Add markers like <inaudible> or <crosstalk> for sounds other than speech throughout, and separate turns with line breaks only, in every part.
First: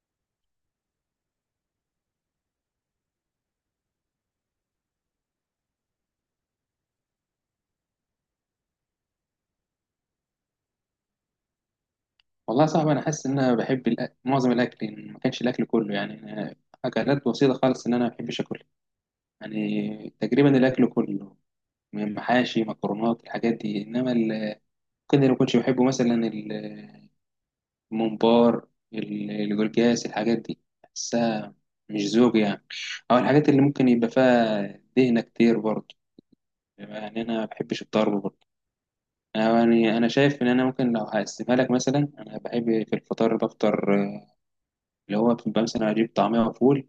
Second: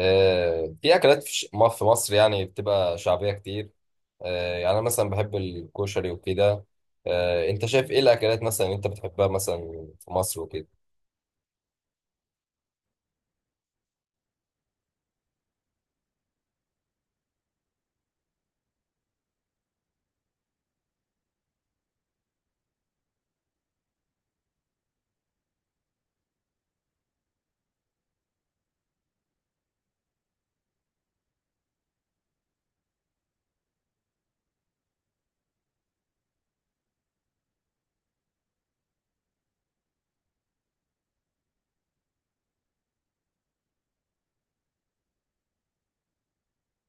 آه، في اكلات في مصر يعني بتبقى شعبيه كتير. آه، يعني انا مثلا بحب الكشري وكده. آه، انت شايف ايه الاكلات مثلا انت بتحبها مثلا في مصر وكده؟
والله صعب انا حاسس ان انا بحب معظم الاكل إن ما كانش الاكل كله يعني أنا. اكلات بسيطه خالص، ان انا ما بحبش اكل يعني تقريبا الاكل كله، من محاشي، مكرونات، الحاجات دي. انما كده اللي ما كنتش بحبه مثلا الممبار، الجلجاس، الحاجات دي بحسها مش ذوق يعني. او الحاجات اللي ممكن يبقى فيها دهنه كتير برضه، يعني انا ما بحبش الضرب برضه. يعني انا شايف ان انا ممكن لو هقسمها لك مثلا، انا بحب في الفطار بفطر، اللي هو بتبقى مثلا أجيب طعمية وفول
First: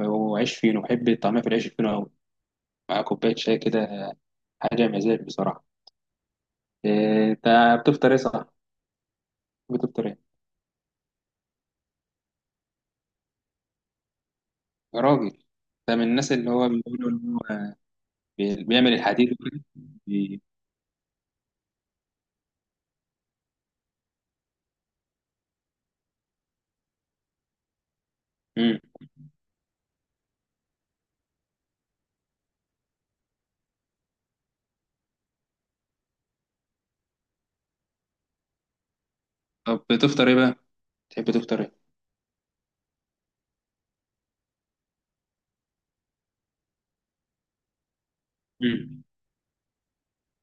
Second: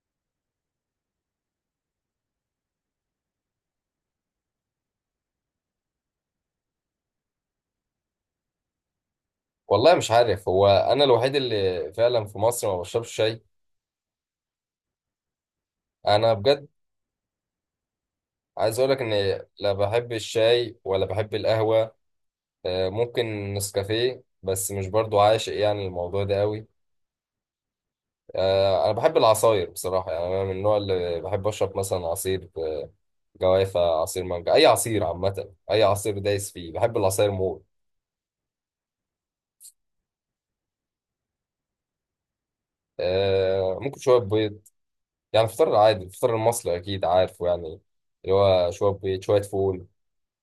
وعيش فينو. بحب الطعمية في العيش الفينو أوي مع كوباية شاي كده، حاجة مزاج بصراحة. إيه، أنت بتفطر إيه صح؟
والله
بتفطر
مش
إيه؟
عارف، هو انا الوحيد اللي فعلا في مصر ما بشربش شاي.
يا راجل، ده من الناس
انا
اللي
بجد
هو بيقولوا إن هو بي-
عايز
بيعمل
اقولك
الحديد
ان
وكده.
لا بحب
بي-
الشاي ولا بحب القهوه. آه، ممكن نسكافيه بس مش برضو عاشق يعني الموضوع ده قوي.
مم.
آه، انا بحب العصاير بصراحه، يعني انا من النوع اللي بحب اشرب مثلا عصير جوافة، عصير مانجا، أي عصير عامة، أي عصير دايس فيه، بحب العصاير موت.
طب بتفطر إيه بقى؟ تحب تفطر إيه؟
آه ممكن شوية بيض، يعني الفطار العادي الفطار المصري أكيد عارفه يعني، اللي هو شوية
مم.
بيض شوية فول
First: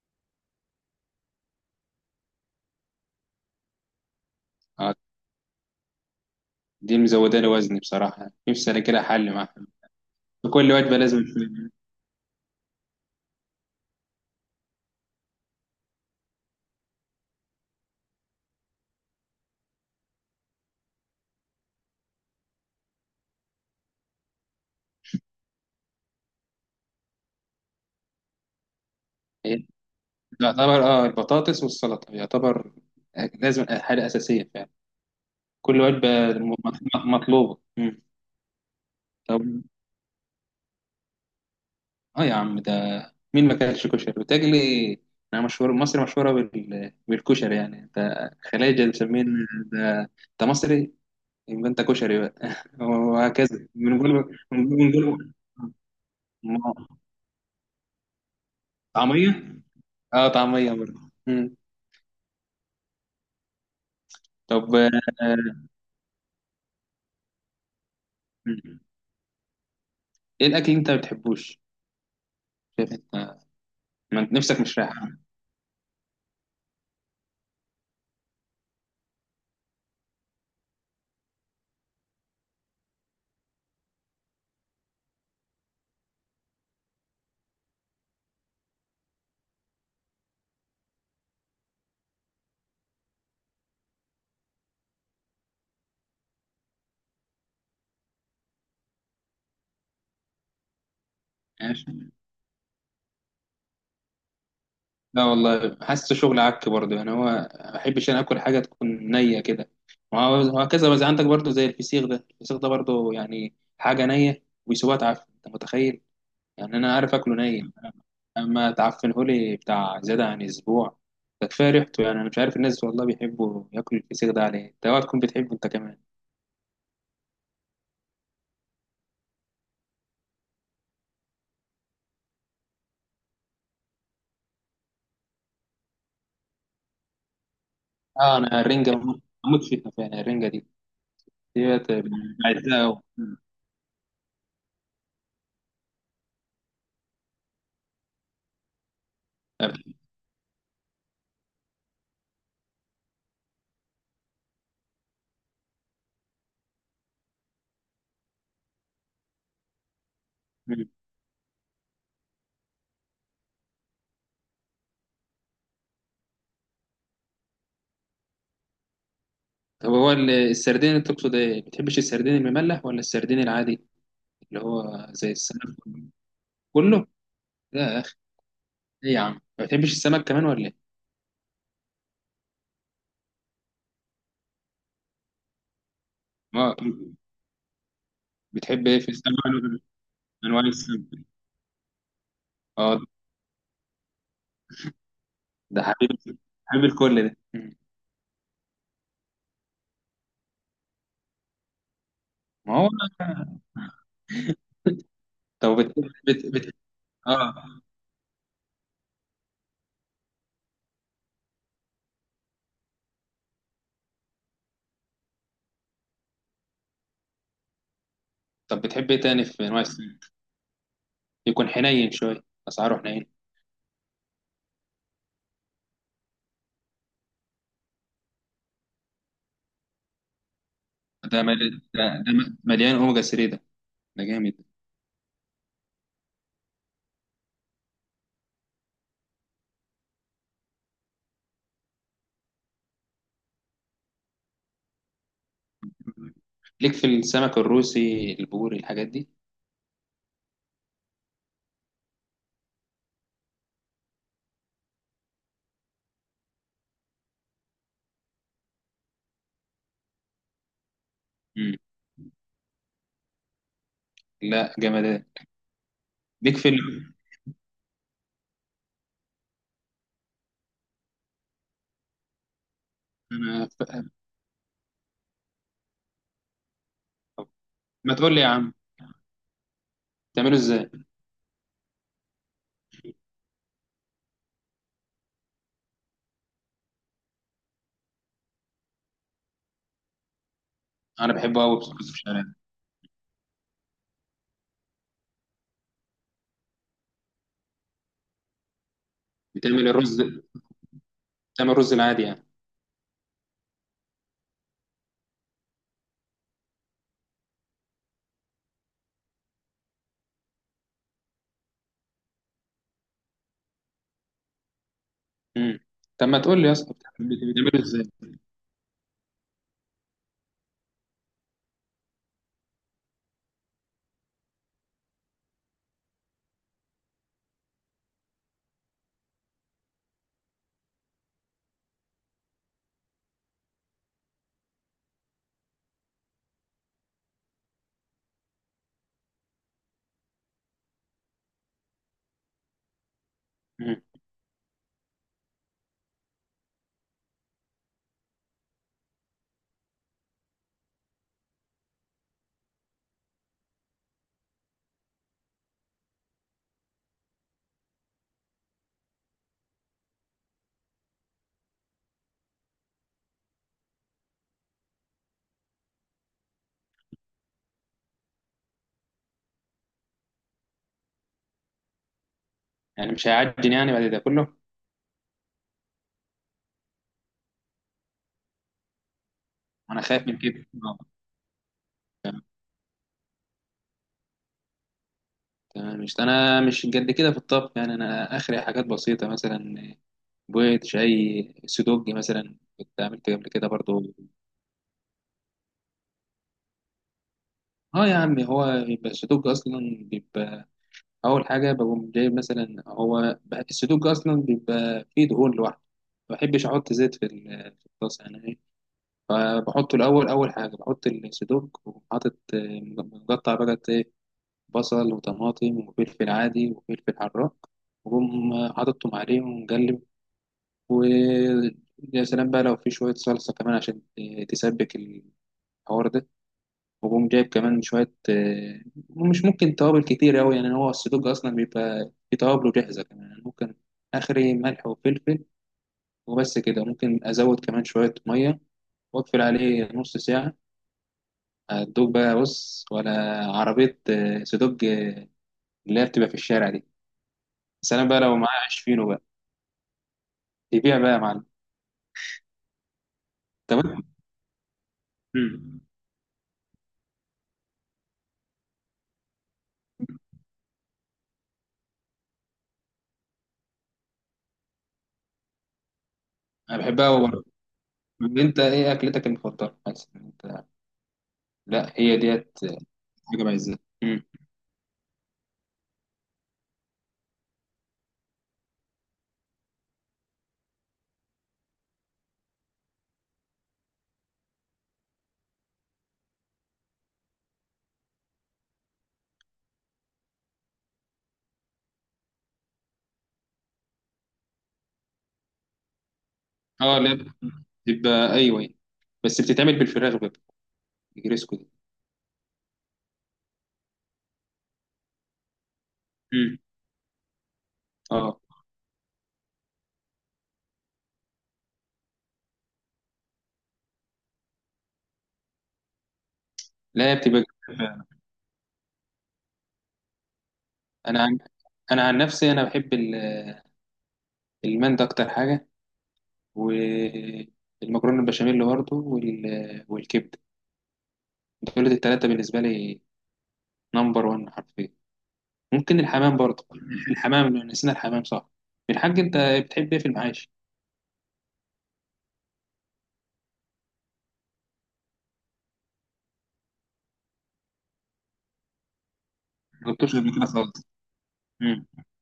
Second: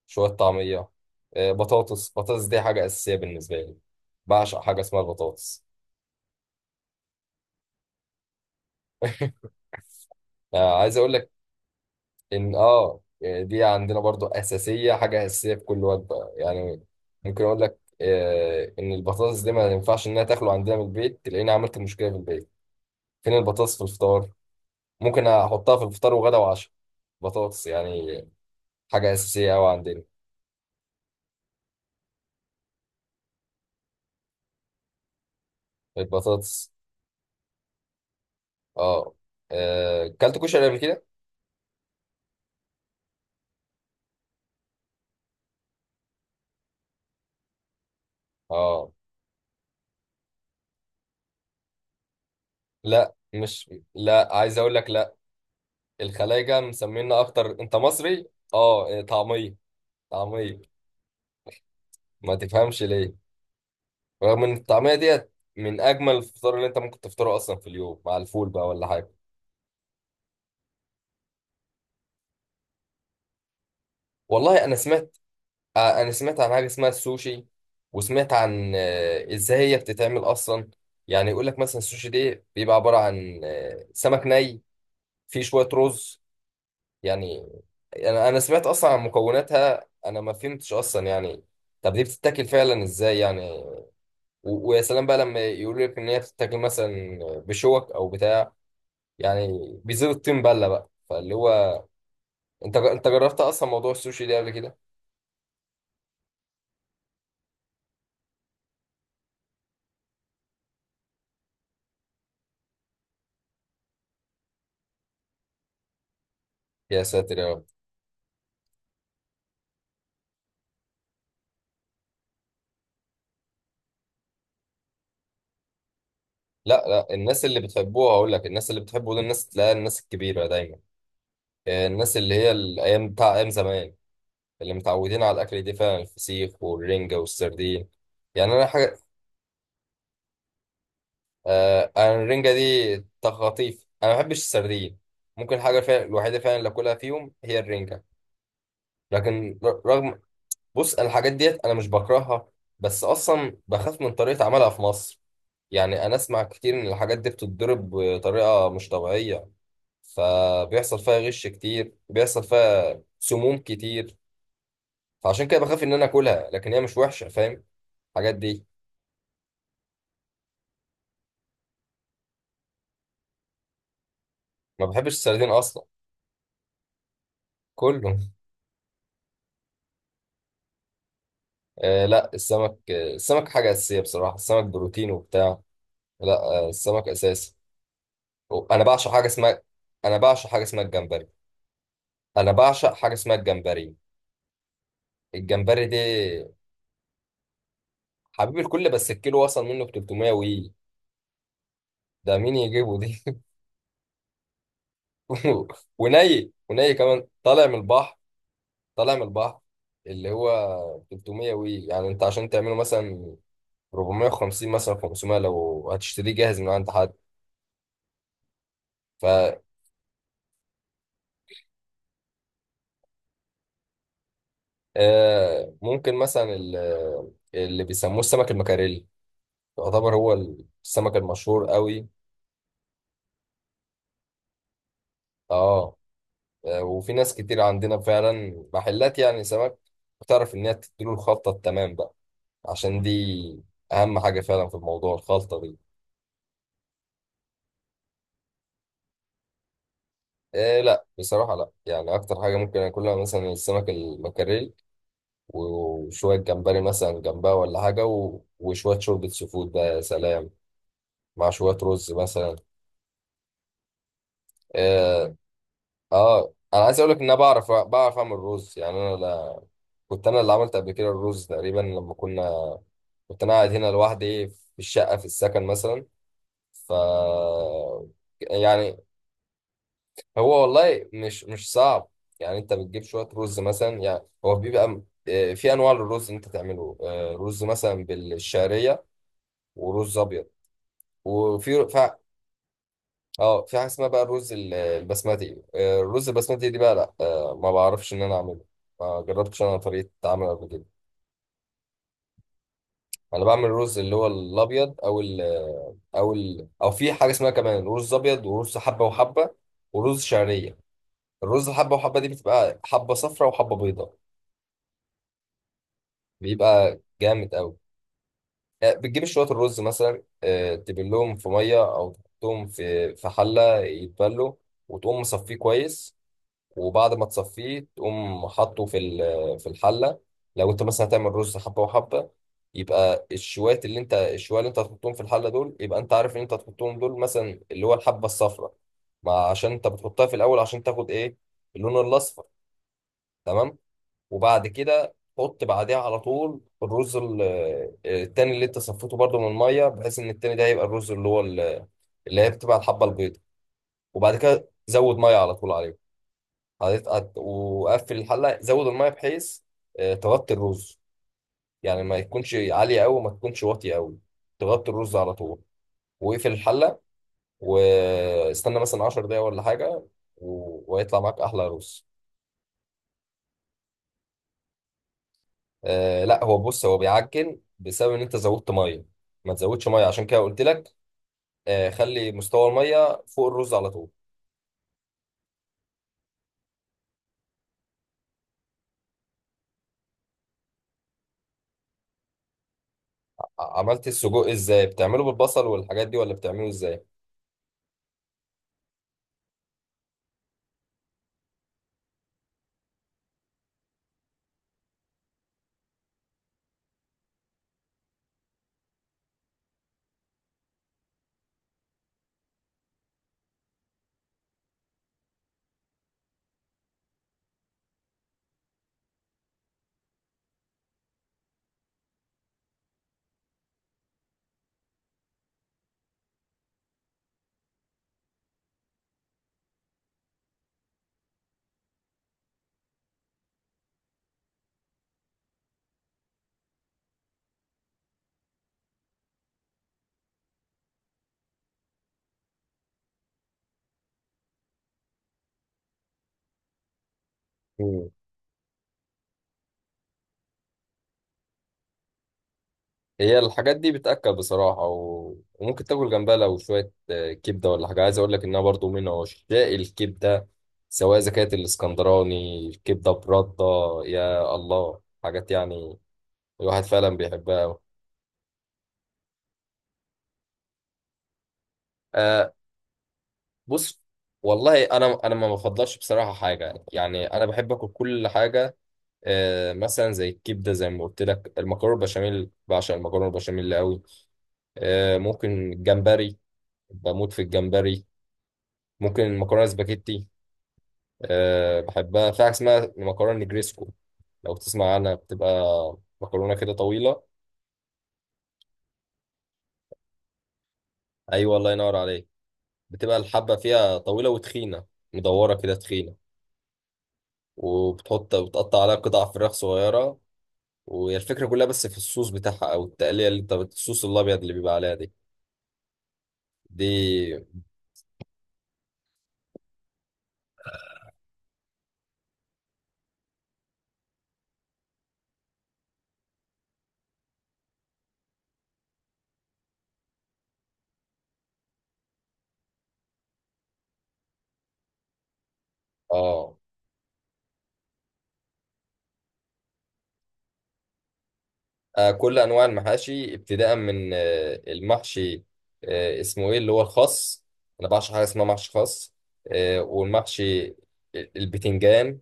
شوية طعمية. آه بطاطس، دي حاجة أساسية بالنسبة لي. بعشق حاجة
آه،
اسمها البطاطس.
دي مزودة لي وزني بصراحة. نفسي أنا كده حل
<laughs>
معاها، في كل
آه عايز
وجبة
أقول
لازم.
لك إن دي عندنا برضو أساسية، حاجة أساسية في كل وجبة يعني. ممكن أقول لك إن البطاطس دي ما ينفعش إنها تاكله عندنا من البيت، تلاقيني عملت مشكلة في البيت، فين البطاطس في الفطار؟ ممكن احطها في الفطار وغدا وعشاء، بطاطس يعني. حاجه اساسيه
إيه؟
قوي عندنا
يعتبر البطاطس والسلطة، يعتبر لازم حاجة أساسية فعلا كل وجبة.
البطاطس.
مطلوبة. مم.
اه
طب،
آه، كلت كشري قبل كده.
اه يا عم، ده مين ما كانش كشري بتجلي؟ انا مشهور، مصر مشهورة بالكشري يعني، انت خلايجة
اه
مسمين ده. انت مصري يبقى انت كشري بقى <laughs>
لا،
وهكذا
مش
بنقول
لا عايز اقول لك، لا
بنقول
الخلايجه
م-
مسمينا اكتر، انت مصري. اه آه،
طعمية.
طعميه،
اه
طعميه.
طعمية برضه. مم.
ما تفهمش ليه، رغم ان
طب
الطعميه ديت
آه،
من اجمل الفطار اللي انت ممكن تفطره اصلا في اليوم مع الفول بقى
مم.
ولا حاجه.
ايه الاكل اللي انت ما بتحبوش؟ شايف انت، ما أنت نفسك
والله انا
مش رايحة.
سمعت، آه، انا سمعت عن حاجه اسمها السوشي، وسمعت عن ازاي هي بتتعمل اصلا. يعني يقول لك مثلا السوشي دي بيبقى عباره عن سمك ني، فيه شويه رز يعني. انا سمعت اصلا عن مكوناتها، انا ما فهمتش اصلا يعني. طب دي بتتاكل فعلا ازاي يعني؟ ويا سلام بقى لما يقول لك ان هي بتتاكل مثلا بشوك او بتاع، يعني بيزيد الطين بله بقى. فاللي هو
ماشي.
انت جربت اصلا موضوع السوشي ده قبل كده؟
لا والله، حاسه شغل عك برضه يعني، هو ما بحبش انا اكل حاجه تكون نيه كده. وهكذا. بس عندك برضه زي الفسيخ ده، الفسيخ ده برضه يعني حاجه نيه ويسيبوها تعفن، انت متخيل؟ يعني انا
يا
عارف اكله
ساتر يا رب.
ني، اما تعفنه لي بتاع زياده عن اسبوع، ده كفايه ريحته. يعني انا مش عارف الناس والله بيحبوا ياكلوا الفسيخ ده عليه. انت اوعى تكون بتحبه انت كمان.
لا، الناس اللي بتحبوها هقول لك، الناس اللي بتحبه دول الناس تلاقيها الناس الكبيرة دايما. آه، الناس اللي هي الأيام بتاع أيام زمان، اللي متعودين على الأكل دي فعلا الفسيخ والرنجة والسردين.
اه،
يعني
انا
أنا
الرنجه
حاجة،
بموت بموت فيها فعلا، الرنجه دي ديت
آه، أنا الرنجة دي
بعزها
تخطيف، أنا ما بحبش السردين. ممكن حاجة فعلا الوحيدة فعلا اللي أكلها فيهم هي الرنجة. لكن رغم، بص أنا الحاجات ديت أنا مش بكرهها، بس أصلا بخاف من طريقة عملها في مصر. يعني أنا أسمع كتير إن الحاجات دي بتتضرب بطريقة مش طبيعية،
أوي.
فبيحصل فيها غش كتير، بيحصل فيها سموم كتير. فعشان كده بخاف ان انا اكلها، لكن هي مش وحشه فاهم، الحاجات دي.
طب هو السردين اللي تقصد ايه؟ ما بتحبش السردين المملح ولا السردين العادي اللي
ما
هو
بحبش
زي
السردين
السمك؟
اصلا.
كله؟ لا يا
كله.
اخي.
<laughs>
ايه يا عم؟ ما بتحبش السمك كمان ولا ايه؟
آه لا السمك، آه السمك حاجه اساسيه بصراحه، السمك بروتين وبتاع. لا، آه
اه.
السمك اساسي. انا
بتحب ايه في
بعشق حاجه
السمك؟
اسمها انا بعشق
انواع
حاجه اسمها
السمك.
الجمبري انا بعشق
اه.
حاجه اسمها الجمبري.
ده
الجمبري دي
حبيب، حبيب الكل ده. مم.
حبيب الكل، بس الكيلو وصل منه ب 300 وي. ده مين
ما هو.
يجيبه دي؟
طب
<laughs>
بت...
وني
بت...
وني كمان
اه.
طالع من البحر، طالع من البحر. اللي هو 300 وي، يعني انت عشان تعمله مثلا 450، مثلا 500 لو هتشتريه جاهز من عند حد.
طب، بتحب ايه
ف
تاني في انواع السمك؟ يكون حنين شويه، اسعاره حنين.
آه، ممكن مثلا اللي بيسموه السمك المكاريلي، يعتبر هو السمك
ده
المشهور
مل...
قوي.
ده, ده م- مليان اوميجا 3 ده، ده جامد.
اه آه، وفي ناس كتير عندنا فعلا محلات يعني سمك بتعرف ان هي تديله الخلطه التمام بقى، عشان دي اهم حاجه فعلا في الموضوع، الخلطه دي.
ليك في السمك الروسي، البوري، الحاجات دي؟
إيه، لا بصراحه، لا يعني اكتر حاجه ممكن اكلها مثلا السمك المكاريلي، وشوية جمبري مثلا جنبها ولا حاجة، وشوية شوربة سي فود بقى، يا سلام، مع شوية رز مثلا.
لا جمدان.
اه، آه،
بيك
انا عايز اقول
فيلم.
لك ان انا بعرف، بعرف اعمل رز يعني. انا لا... كنت انا اللي عملت قبل كده الرز تقريبا لما كنا، كنت انا
انا
قاعد
ف-
هنا لوحدي في الشقة في السكن مثلا. ف
ما تقول لي يا عم،
يعني
بتعمله
هو
ازاي؟
والله مش صعب، يعني انت بتجيب شوية رز مثلا، يعني هو بيبقى آه، في انواع للرز اللي انت تعمله، آه، رز مثلا بالشعرية ورز ابيض.
انا بحبه قوي
وفي
بصوص
ف...
بالشعريه.
اه في حاجه اسمها بقى الرز البسمتي. آه، الرز البسمتي دي بقى لا، آه، ما بعرفش ان انا اعمله، ما جربتش انا
بتعمل
طريقه
الرز
عمله قبل كده.
بتعمل الرز العادي يعني.
انا بعمل الرز اللي هو الابيض او في حاجه اسمها كمان رز ابيض، ورز حبه وحبه، ورز شعريه. الرز حبه وحبه دي بتبقى حبه صفراء وحبه بيضاء،
امم. طب ما تقول لي يا اسطى،
بيبقى
بتعمل-
جامد قوي.
بتعمله ازاي؟
آه، بتجيب شويه الرز مثلا، آه، تبلهم في ميه، او تحطهم في حله يتبلوا، وتقوم مصفيه كويس. وبعد ما تصفيه تقوم حاطه في في الحله. لو انت مثلا هتعمل رز حبه وحبه، يبقى الشوات اللي انت الشوية اللي انت هتحطهم في الحله دول، يبقى انت عارف ان انت هتحطهم دول مثلا اللي هو الحبه الصفراء، ما عشان انت بتحطها في الاول عشان تاخد ايه؟ اللون الاصفر، تمام.
امم.
وبعد كده حط بعديها على طول الرز التاني اللي انت صفيته برده من الميه، بحيث ان التاني ده يبقى الرز اللي هو اللي هي بتبقى الحبه البيضاء. وبعد كده زود ميه على طول عليه. وقفل الحله، زود الميه بحيث آه، تغطي الرز، يعني ما يكونش عاليه قوي، ما تكونش واطيه قوي، تغطي الرز على طول. واقفل الحله، واستنى مثلا 10 دقايق ولا حاجه، وهيطلع معاك احلى رز.
يعني مش هيعجن يعني بعد ده كله؟
آه لا، هو بص، هو بيعجن بسبب ان انت زودت ميه، ما تزودش
انا
ميه
خايف
عشان
من
كده قلت
كده
لك. آه، خلي
تمام.
مستوى الميه فوق الرز على طول.
تمام. مش قد كده في الطبخ يعني، انا اخري حاجات بسيطه مثلا، بيض، شاي، سودوج مثلا كنت عملت قبل كده برضو.
عملت السجق ازاي؟ بتعمله بالبصل والحاجات دي ولا بتعمله ازاي؟
اه يا عم، هو بيبقى السودوج اصلا بيبقى. اول حاجه بقوم جايب مثلا، هو بقى السدوج اصلا بيبقى فيه دهون لوحده، ما بحبش احط زيت في في الطاسه يعني ايه. فبحطه الاول، اول حاجه بحط السدوج وحاطط مقطع بقى بصل وطماطم وفلفل عادي وفلفل حراق، وأقوم حاططهم عليهم ومقلب. و يا سلام بقى لو في شويه صلصه كمان، عشان تسبك الحوار ده، وقوم جايب كمان شوية مش ممكن توابل كتير أوي يعني. هو السدوج أصلا بيبقى في توابله جاهزة كمان يعني. ممكن آخري ملح وفلفل، وبس كده. ممكن أزود كمان شوية مية وأقفل عليه نص ساعة، هتدوب بقى، بص، ولا عربية سدوج اللي هي بتبقى في الشارع دي. بس أنا
مم.
بقى لو معايا عيش فينو بقى، يبيع بقى يا معلم.
هي الحاجات
طب
دي بتأكل بصراحة،
مم.
وممكن تاكل جنبها لو شوية آه، كبدة ولا حاجة. عايز أقول لك إنها برضو من عشاق الكبدة، سواء إذا كانت الإسكندراني الكبدة برده. يا الله، حاجات يعني
أنا
الواحد
بحبها
فعلا
أوي برضه.
بيحبها أوي.
طب أنت إيه أكلتك المفضلة؟ مثلا أنت. لا، هي
آه،
ديت حاجة بعزها.
بص، والله أنا ما بفضلش بصراحة حاجة، يعني أنا بحب آكل كل حاجة. آه، مثلا زي الكبدة زي ما قلت لك، المكرونة البشاميل، بعشق المكرونة البشاميل أوي. آه، ممكن الجمبري، بموت في الجمبري. ممكن المكرونه سباكيتي. أه بحبها في حاجة اسمها مكرونة نجريسكو، لو تسمع عنها، بتبقى مكرونة كده
اه
طويلة.
لا، بتبقى ايوه، بس بتتعمل بالفراخ بقى الجريسكو
أيوة،
دي.
الله ينور عليك، بتبقى الحبة فيها طويلة وتخينة، مدورة كده تخينة.
مم.
وبتحط،
اه
بتقطع عليها قطع فراخ صغيرة. وهي الفكرة كلها بس في الصوص بتاعها، أو التقلية اللي أنت الصوص الأبيض اللي بيبقى عليها دي،
لا، هي
دي.
بتبقى جميلة فعلا. انا عن... انا عن نفسي انا بحب المندي اكتر حاجه، والمكرونه البشاميل برضه والكبده. دول الثلاثه بالنسبه لي نمبر 1 حرفيا. ممكن الحمام
آه،
برضه، الحمام نسينا الحمام صح. الحاج، انت بتحب ايه في المعاش؟
آه كل أنواع المحاشي، ابتداء من آه المحشي، آه اسمه إيه اللي هو الخاص؟ أنا بعشق حاجة اسمها محشي خاص. آه
ما جبتوش قبل كده خالص.
والمحشي
مم.
البتنجان.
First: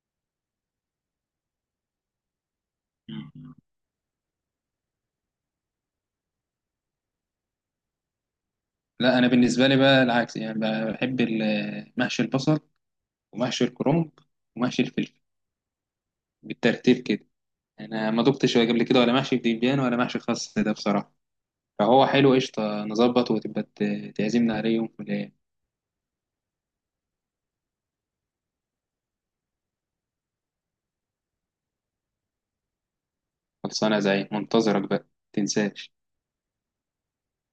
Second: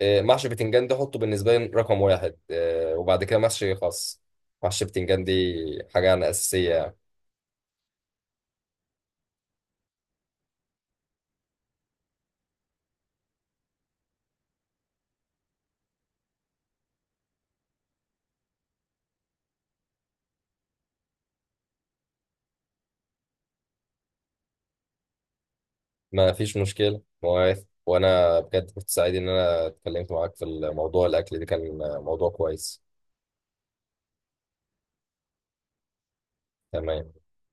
آه، محشي بتنجان ده حطه بالنسبة لي رقم واحد. آه، وبعد كده
مم.
محشي خاص. محشي بتنجان دي حاجة أنا أساسية يعني.
لا، انا بالنسبه لي بقى العكس يعني، بحب محشي البصل، ومحشي الكرنب، ومحشي الفلفل، بالترتيب كده. انا ما دقتش قبل كده ولا محشي بتنجان ولا محشي خاص ده بصراحه. فهو حلو، قشطه، نظبط وتبقى تعزمنا عليه يوم في الايام.
ما فيش مشكلة مواعيد، وأنا بجد كنت سعيد إن أنا اتكلمت معاك في الموضوع الأكل ده، كان موضوع كويس.
خلصانه، زي منتظرك بقى، تنساش.
تمام.